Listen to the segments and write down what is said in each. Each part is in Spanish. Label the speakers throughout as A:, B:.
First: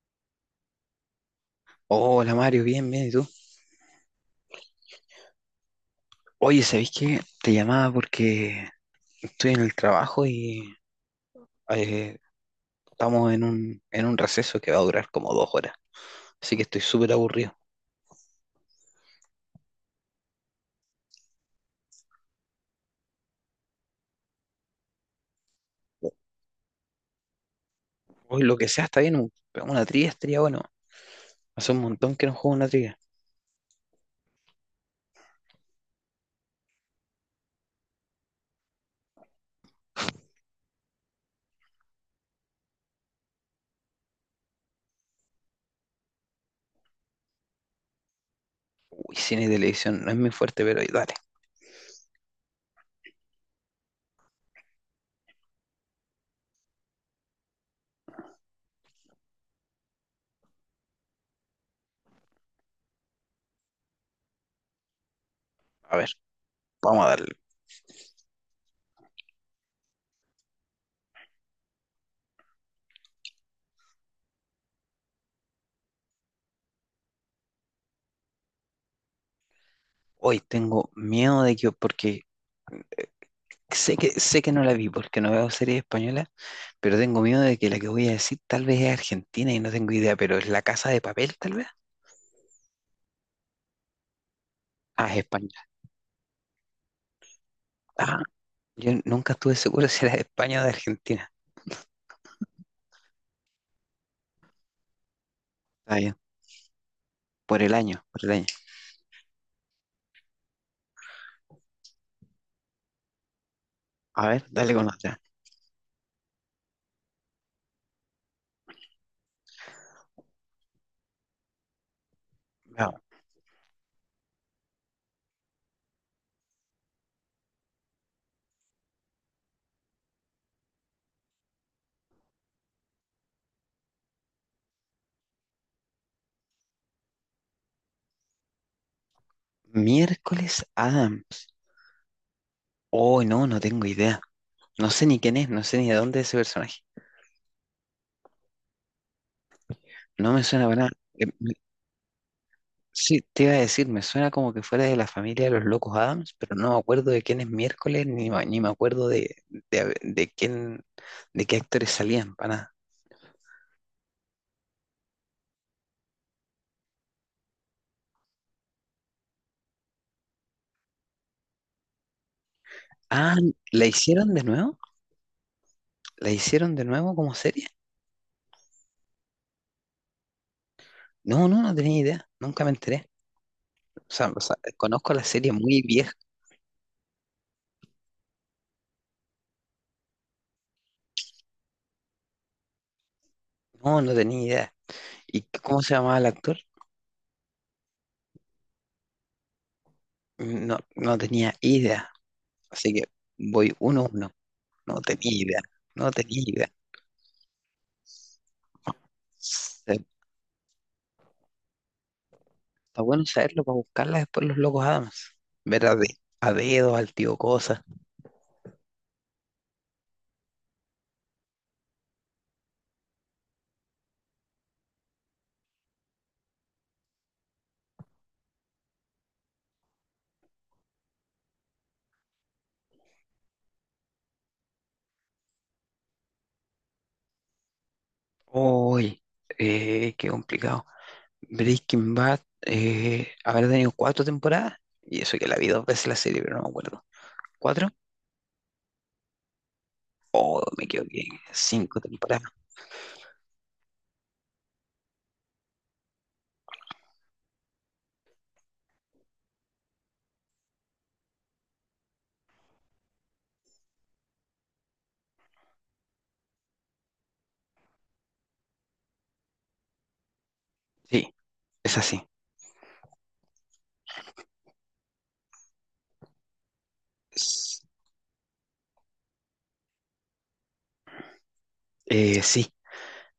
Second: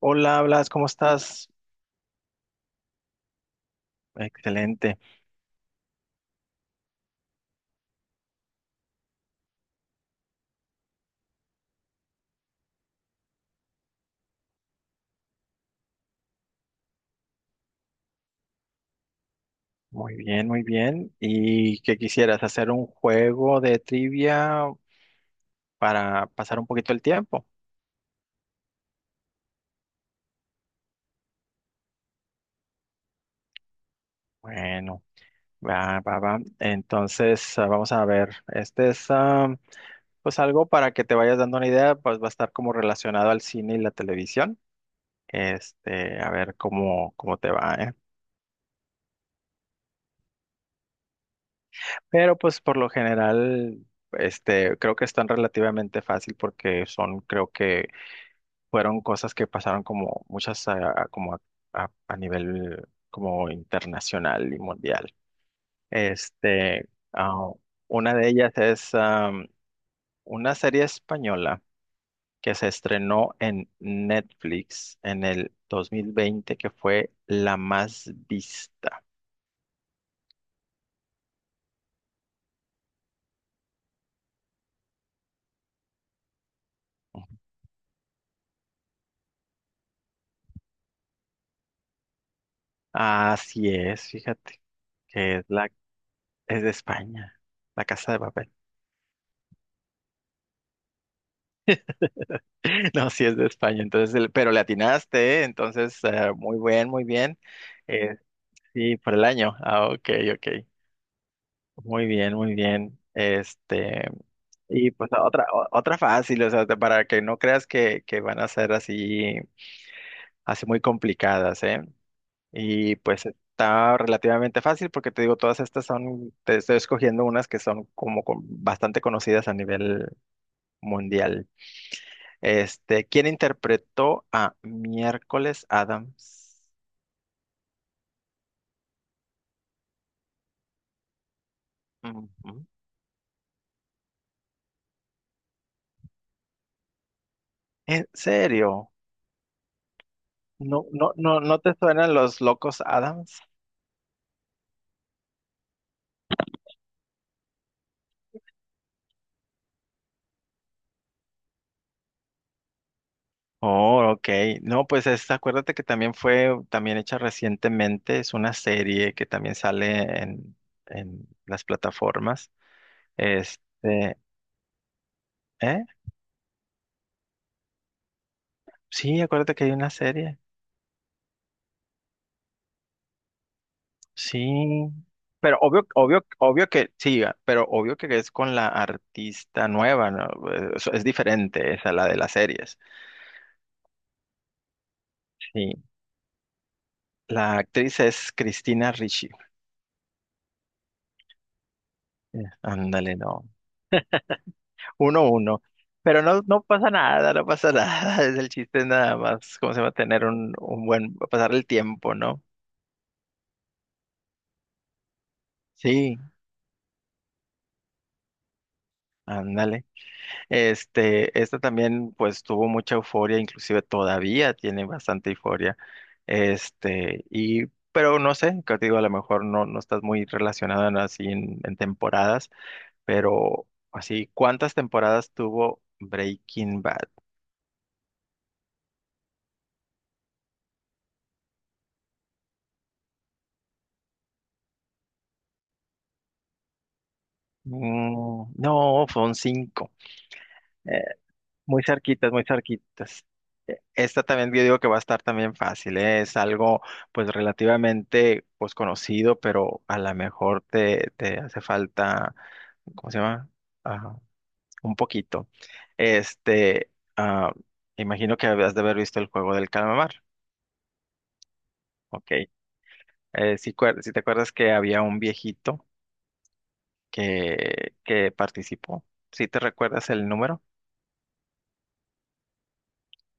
A: Hola, Blas, ¿cómo estás?
B: Hola Mario, bien, bien, ¿y tú?
A: Excelente,
B: Oye, ¿sabéis qué? Te llamaba porque estoy en el trabajo y eh, estamos en un receso que va a durar como 2 horas, así que estoy súper aburrido.
A: muy bien, muy bien. ¿Y qué quisieras? ¿Hacer un juego de trivia para pasar un poquito el tiempo?
B: Hoy lo que sea está bien, una trivia estaría bueno. Hace un montón que no juego una trivia.
A: Bueno, va, va, va. Entonces, vamos a ver. Este es, pues algo para que te vayas dando una idea, pues va a estar como relacionado al cine y la televisión. Este, a ver cómo te va, ¿eh?
B: Uy, cine y televisión no es muy fuerte, pero dale,
A: Pero pues por lo general, este, creo que están relativamente fácil porque son, creo que fueron cosas que pasaron como muchas a nivel como internacional y mundial.
B: a ver,
A: Este,
B: vamos a darle.
A: ah, una de ellas es una serie española que se estrenó en Netflix en el 2020 que fue la más vista.
B: Hoy tengo miedo de que, porque sé que no la vi porque no veo series españolas, pero tengo miedo de que la que voy a decir tal vez es argentina y no tengo idea, pero es La Casa de Papel tal vez.
A: Así es, fíjate,
B: Ah, es
A: que es la es de España, La Casa de
B: Ah,
A: Papel.
B: yo nunca estuve seguro si era de España o de Argentina.
A: No, sí es de España, entonces, pero le atinaste, ¿eh?
B: Está
A: Entonces,
B: bien,
A: muy bien, muy bien.
B: por el año, por el año.
A: Sí, por el año. Ok, ok. Muy bien, muy bien. Este,
B: A ver, dale con
A: y pues
B: otra.
A: otra, otra fácil, o sea, para que no creas que van a ser así, así muy complicadas, ¿eh? Y
B: Vamos.
A: pues está relativamente fácil porque te digo, todas estas son, te estoy escogiendo unas que son como bastante conocidas a nivel mundial. Este, ¿quién interpretó a Miércoles Adams?
B: Miércoles Adams.
A: Ujú.
B: Oh, no, no tengo idea. No sé ni quién es, no sé ni de dónde es ese personaje.
A: ¿En serio?
B: No me suena para
A: No,
B: nada.
A: no, no, ¿no te suenan los Locos
B: Sí,
A: Adams?
B: te iba a decir, me suena como que fuera de la familia de los locos Adams, pero no me acuerdo de quién es Miércoles, ni me acuerdo de, de quién, de qué actores salían, para nada.
A: Oh, ok. No, pues es, acuérdate que también fue, también hecha recientemente, es una serie que también sale en las plataformas.
B: Ah, ¿la
A: Este,
B: hicieron de nuevo?
A: ¿eh?
B: ¿La hicieron de nuevo como serie?
A: Sí, acuérdate que hay una serie.
B: No, no, no tenía idea, nunca me enteré. O sea,
A: Sí.
B: conozco la serie
A: Pero
B: muy
A: obvio,
B: vieja.
A: obvio, obvio que, sí, pero obvio que es con la artista nueva, ¿no? Es diferente esa, la de las series.
B: No, no tenía idea. ¿Y cómo
A: Sí.
B: se llamaba el actor?
A: La actriz es Cristina Ricci.
B: No, no tenía idea. Así que
A: Ándale, no.
B: voy uno a uno. No
A: uno
B: tenía idea.
A: uno.
B: No
A: Pero no,
B: tenía
A: no
B: idea.
A: pasa nada, no pasa nada. Es el chiste nada más, ¿cómo se va a
B: Eh,
A: tener un buen, pasar el tiempo, ¿no?
B: Está bueno saberlo para buscarla después los locos Adams. Ver a, de-
A: Sí,
B: a dedo, al tío Cosa.
A: ándale. Este, esta también, pues, tuvo mucha euforia, inclusive todavía tiene bastante euforia. Este, y, pero no sé, que te digo, a lo mejor no estás muy relacionado en temporadas, pero así, ¿cuántas temporadas tuvo Breaking Bad?
B: Uy, qué complicado. Breaking Bad habrá tenido cuatro temporadas. Y eso que la vi dos veces la serie, pero no me acuerdo. ¿Cuatro?
A: Mm, no, fueron cinco.
B: Oh, me equivoqué.
A: Muy
B: Cinco
A: cerquitas, muy
B: temporadas.
A: cerquitas. Esta también yo digo que va a estar también fácil, ¿eh? Es algo pues relativamente pues conocido, pero a lo mejor te hace falta, ¿cómo se llama? Ah, un poquito. Este, ah, imagino que habías de haber visto el juego del calamar,
B: Sí, es así.
A: ¿ok? Si te acuerdas que había un viejito
B: S-
A: que participó, ¿si te recuerdas el número?
B: sí,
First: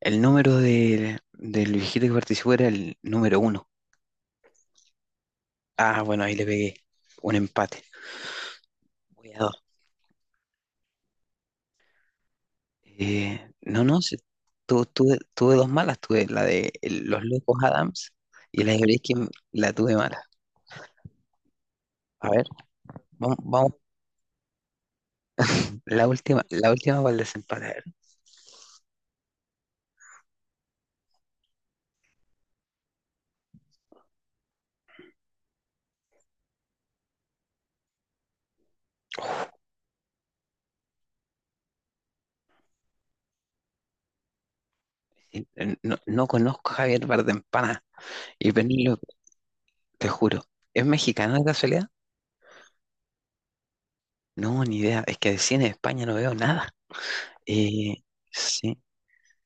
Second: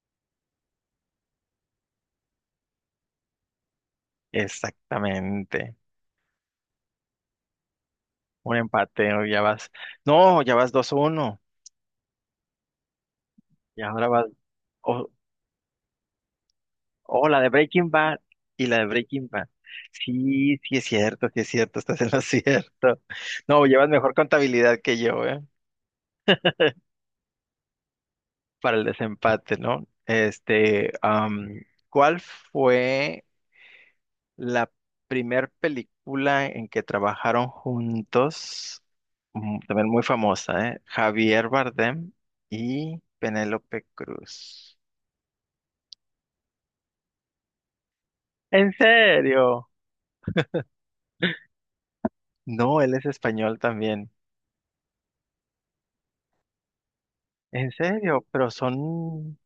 B: el número del viejito que participó era el número 1.
A: Exactamente.
B: Ah, bueno, ahí le pegué un empate.
A: Un empate, o
B: Voy a
A: ya
B: dos.
A: vas. No, ya vas 2 uno. Y
B: No, no,
A: ahora
B: sí,
A: vas.
B: tu-
A: Oh,
B: tuve, tuve dos malas. Tuve la de los
A: oh, la de
B: locos
A: Breaking
B: Adams
A: Bad.
B: y
A: Y
B: la de
A: la de Breaking
B: Breaking
A: Bad.
B: la tuve mala.
A: Sí, sí es cierto, estás en lo
B: A ver,
A: cierto.
B: vamos,
A: No,
B: vamos,
A: llevas mejor contabilidad que yo, ¿eh?
B: la última para el desempate. A ver.
A: Para el desempate, ¿no? Este, ¿cuál fue la primer película en que trabajaron juntos? Mm, también muy famosa, ¿eh? Javier Bardem y Penélope Cruz.
B: No, no conozco a Javier Bardempana y
A: ¿En
B: Penélope,
A: serio?
B: te juro. ¿Es mexicana de casualidad?
A: No, él es español también.
B: No, ni idea. Es que de cine de España no veo nada.
A: ¿En
B: Eh,
A: serio? Pero
B: sí.
A: son,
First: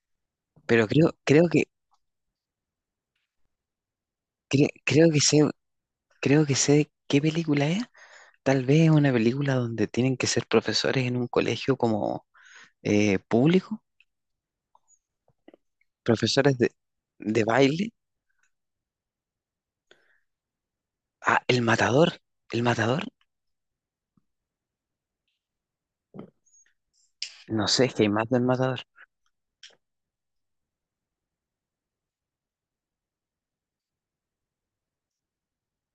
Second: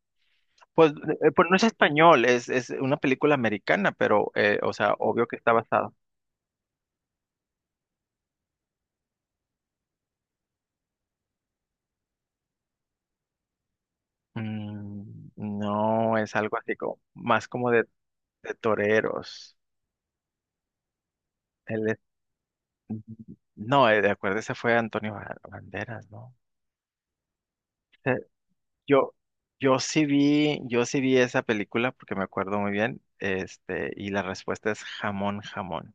B: Pero
A: pues, eh, pues no es español, es una película americana, pero,
B: cre-
A: o sea,
B: creo que
A: obvio que
B: sé,
A: está basado.
B: creo que sé qué película es. Tal vez es una película donde tienen que ser profesores en un colegio como público,
A: Mm, no, es
B: profesores
A: algo
B: de,
A: así como,
B: de
A: más como
B: baile.
A: de toreros.
B: Ah, El
A: Él es,
B: Matador. El Matador.
A: no, de acuerdo, ese fue Antonio Banderas, ¿no?
B: No sé, es que hay
A: Eh,
B: más del Matador.
A: Yo, yo sí vi esa película porque me acuerdo muy bien, este, y la respuesta es jamón, jamón.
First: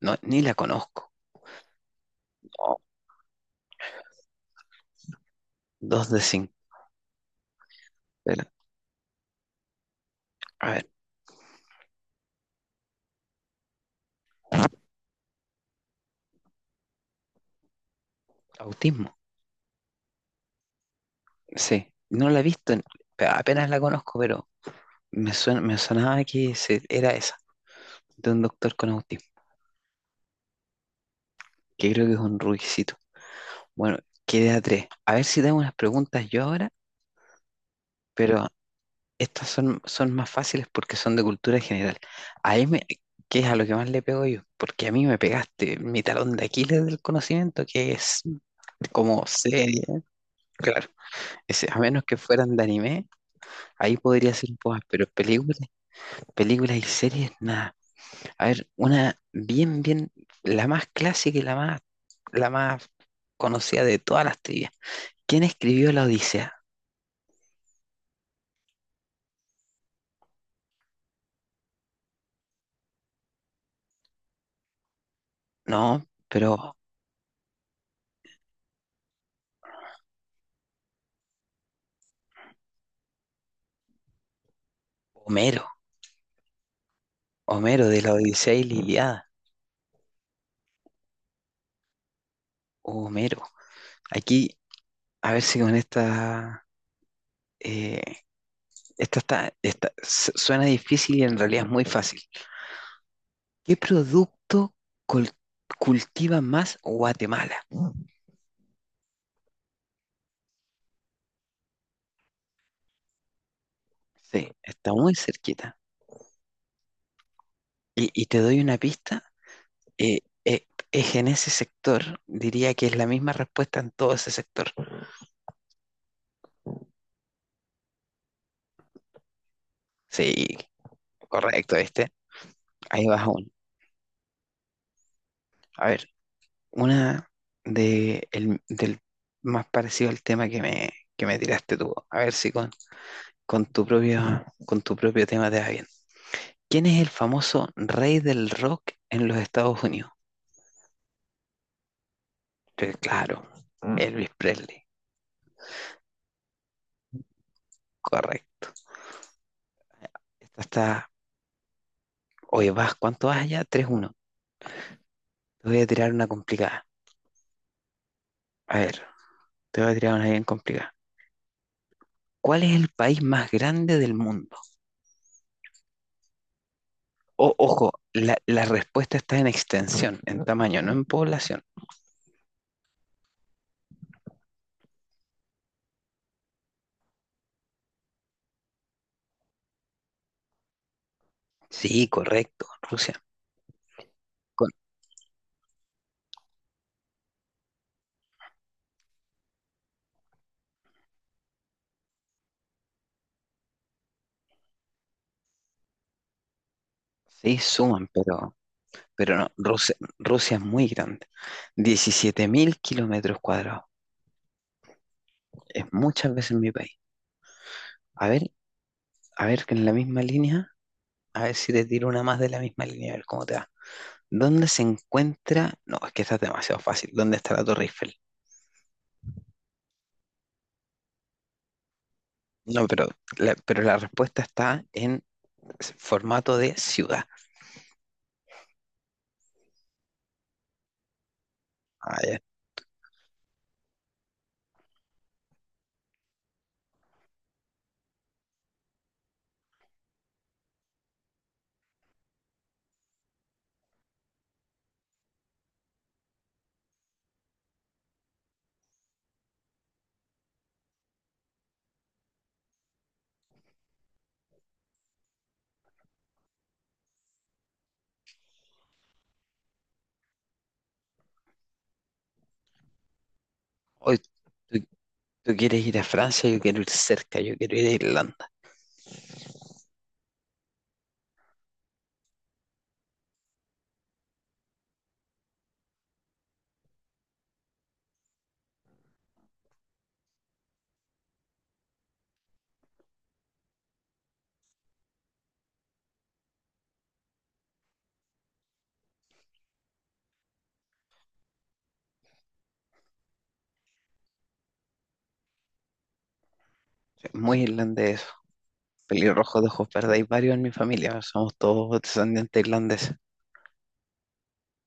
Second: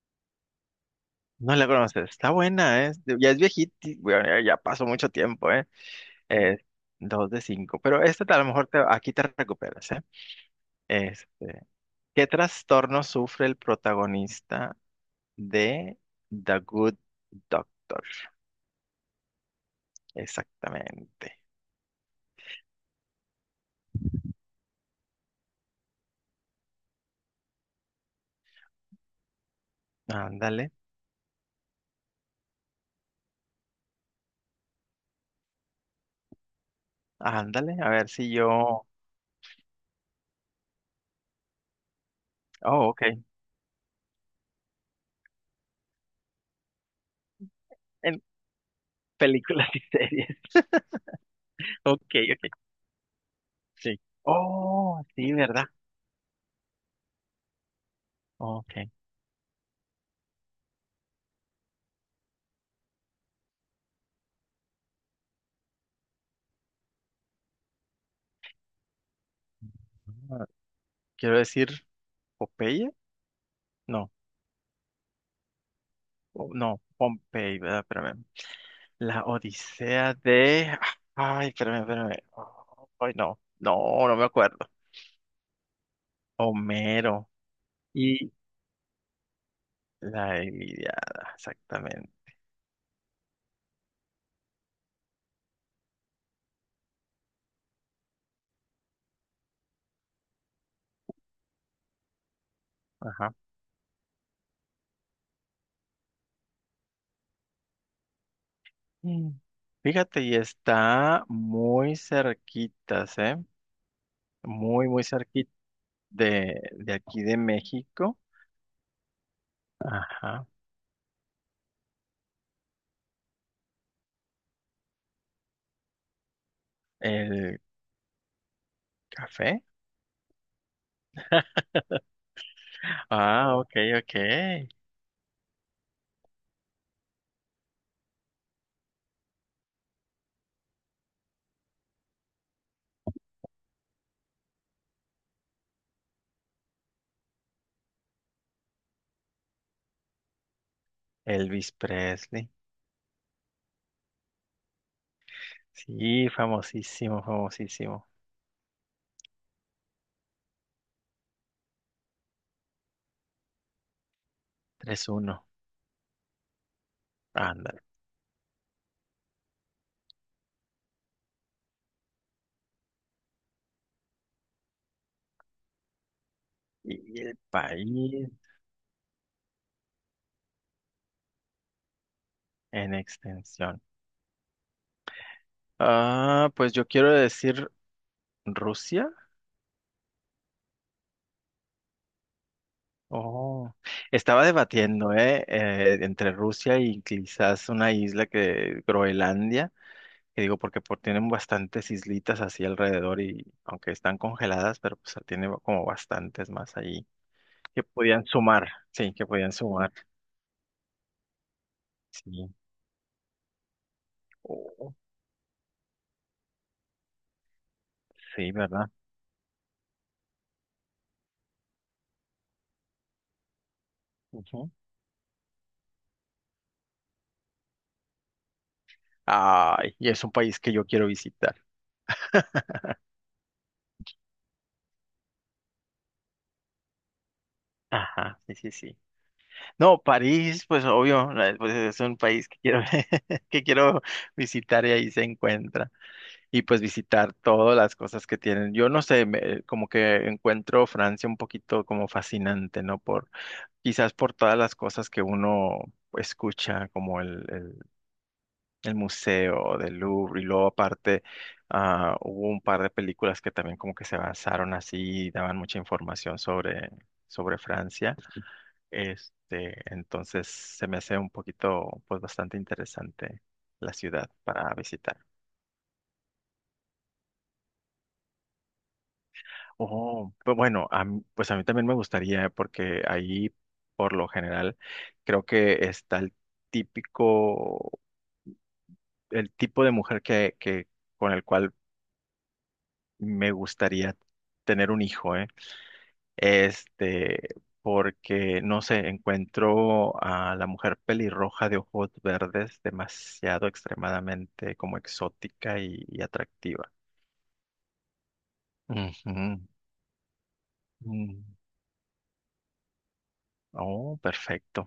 B: No, ni la conozco.
A: No la conoces, está
B: No,
A: buena, ¿eh? Ya es viejita, bueno, ya ya pasó mucho tiempo, ¿eh?
B: dos de cinco.
A: Eh, dos de cinco, pero esta a
B: Pero,
A: lo mejor aquí te recuperas, ¿eh?
B: a ver,
A: Este, ¿qué trastorno sufre el protagonista de The Good Doctor?
B: autismo.
A: Exactamente.
B: Sí, no la he visto, apenas la conozco, pero me suena, me sonaba que era esa, de un doctor con autismo,
A: Ándale,
B: que creo que es un rubiecito. Bueno, quedé a tres. A ver si tengo unas preguntas yo ahora,
A: ándale, a ver si
B: pero
A: yo...
B: estas son más fáciles porque son de cultura general. Ahí me,
A: Oh, ok.
B: que es a lo que más le pego yo, porque a mí me pegaste mi talón de Aquiles del conocimiento, que es
A: En
B: como
A: películas y
B: serie.
A: series.
B: Claro, a
A: Ok,
B: menos que
A: ok,
B: fueran de anime, ahí
A: sí.
B: podría ser un poco, más,
A: Oh,
B: pero
A: sí,
B: películas,
A: ¿verdad?
B: películas y series, nada. A ver,
A: Ok.
B: una bien, bien, la más clásica y la más conocida de todas las teorías. ¿Quién escribió la Odisea?
A: Ah, Quiero decir, Popeye, no.
B: No,
A: o-
B: pero
A: no, Pompey, ¿verdad? Espérame. La Odisea de... Ay, espérame, espérame. Ay, no, no, no me acuerdo.
B: Homero,
A: Homero
B: Homero de la
A: y
B: Odisea y la Ilíada.
A: la Ilíada, exactamente.
B: Homero. Aquí, a ver si con esta. eh, esta suena difícil y en realidad es muy fácil.
A: Ajá.
B: ¿Qué producto col- cultiva más Guatemala?
A: Mm. Fíjate, y está muy cerquitas, ¿eh?
B: Sí,
A: Muy,
B: está
A: muy
B: muy
A: cerquita
B: cerquita.
A: de aquí de
B: Y,
A: México.
B: y te doy una pista. eh,
A: Ajá.
B: eh, es en ese sector, diría que es la misma respuesta en todo ese sector.
A: El café.
B: Sí, correcto. Ahí vas aún.
A: Ok, ok.
B: A ver, una del más parecido al tema que me tiraste tú. A ver si con tu propio tema te va bien. ¿Quién es el famoso rey del rock en los Estados Unidos?
A: Elvis Presley.
B: Pues claro, Mm. Elvis Presley.
A: Sí, famosísimo, famosísimo.
B: Correcto. Esta está. Oye, vas, ¿cuánto vas allá? 3-1.
A: 3-1.
B: Te voy a tirar una complicada.
A: Ándale.
B: A ver, te voy a tirar una bien complicada. ¿Cuál es el país más grande del mundo?
A: Y el
B: O-
A: país
B: ojo, la respuesta está en extensión, en tamaño, no en población.
A: en extensión. Pues yo quiero decir Rusia.
B: Sí, correcto, Rusia.
A: Oh, estaba
B: Con-
A: debatiendo, ¿eh? Entre Rusia y quizás una isla que, Groenlandia, que digo porque por, tienen bastantes islitas así alrededor y aunque están congeladas, pero pues tiene como bastantes más ahí
B: sí,
A: que
B: suman,
A: podían
B: pero,
A: sumar, sí, que
B: pero
A: podían
B: no,
A: sumar,
B: Rusia, Rusia es muy grande. diecisiete
A: sí.
B: mil kilómetros cuadrados.
A: Oh,
B: Es muchas veces mi país. A ver,
A: sí, ¿verdad?
B: a ver, que en la misma línea, a ver si te tiro una más de la misma línea, a ver cómo te va. ¿Dónde
A: Ujú.
B: se encuentra? No, es que esta es demasiado fácil. ¿Dónde está la Torre Eiffel?
A: Ay, y es un país que yo quiero visitar.
B: No, pero la respuesta está en formato de ciudad.
A: Ajá, sí, sí, sí. No, París, pues obvio, pues es un
B: Ah, ya.
A: país que quiero, que quiero visitar y ahí se encuentra. Y pues visitar todas las cosas que tienen. Yo no sé, como que encuentro Francia un poquito como fascinante, ¿no? Quizás por todas las cosas que uno escucha, como el Museo del Louvre, y luego aparte, hubo un par de películas que también como que se basaron así y daban mucha información sobre Francia. Este, entonces se me hace un poquito, pues bastante interesante la
B: Hoy
A: ciudad para
B: tú,
A: visitar.
B: tú quieres ir a Francia, yo quiero ir cerca, yo quiero ir a Irlanda.
A: Oh, pues bueno, pues a mí también me gustaría porque ahí, por lo general, creo que está el típico, el tipo de mujer que, con el cual me gustaría tener un hijo, ¿eh? Este, porque, no sé, encuentro a la mujer pelirroja de ojos verdes demasiado extremadamente como exótica y atractiva.
B: Muy irlandés.
A: Ujú.
B: Pelirrojos de ojos verdes hay varios en mi familia,
A: Mm.
B: somos todos descendientes irlandeses.
A: Oh, perfecto.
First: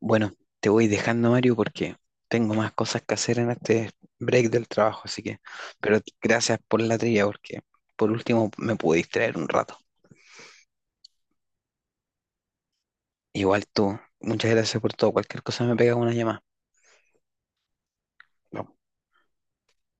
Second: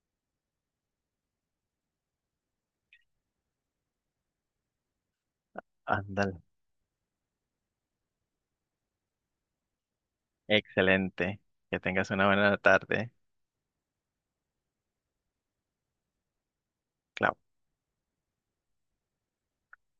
B: Bueno, te voy dejando, Mario, porque tengo más cosas que hacer en este break del trabajo, así que, pero
A: Ándale.
B: gracias por la trilla, porque por último me pude distraer un rato.
A: Excelente. Que tengas una buena tarde.
B: Igual tú, muchas gracias por todo, cualquier cosa me pega una llamada.
A: Clau.
B: Nos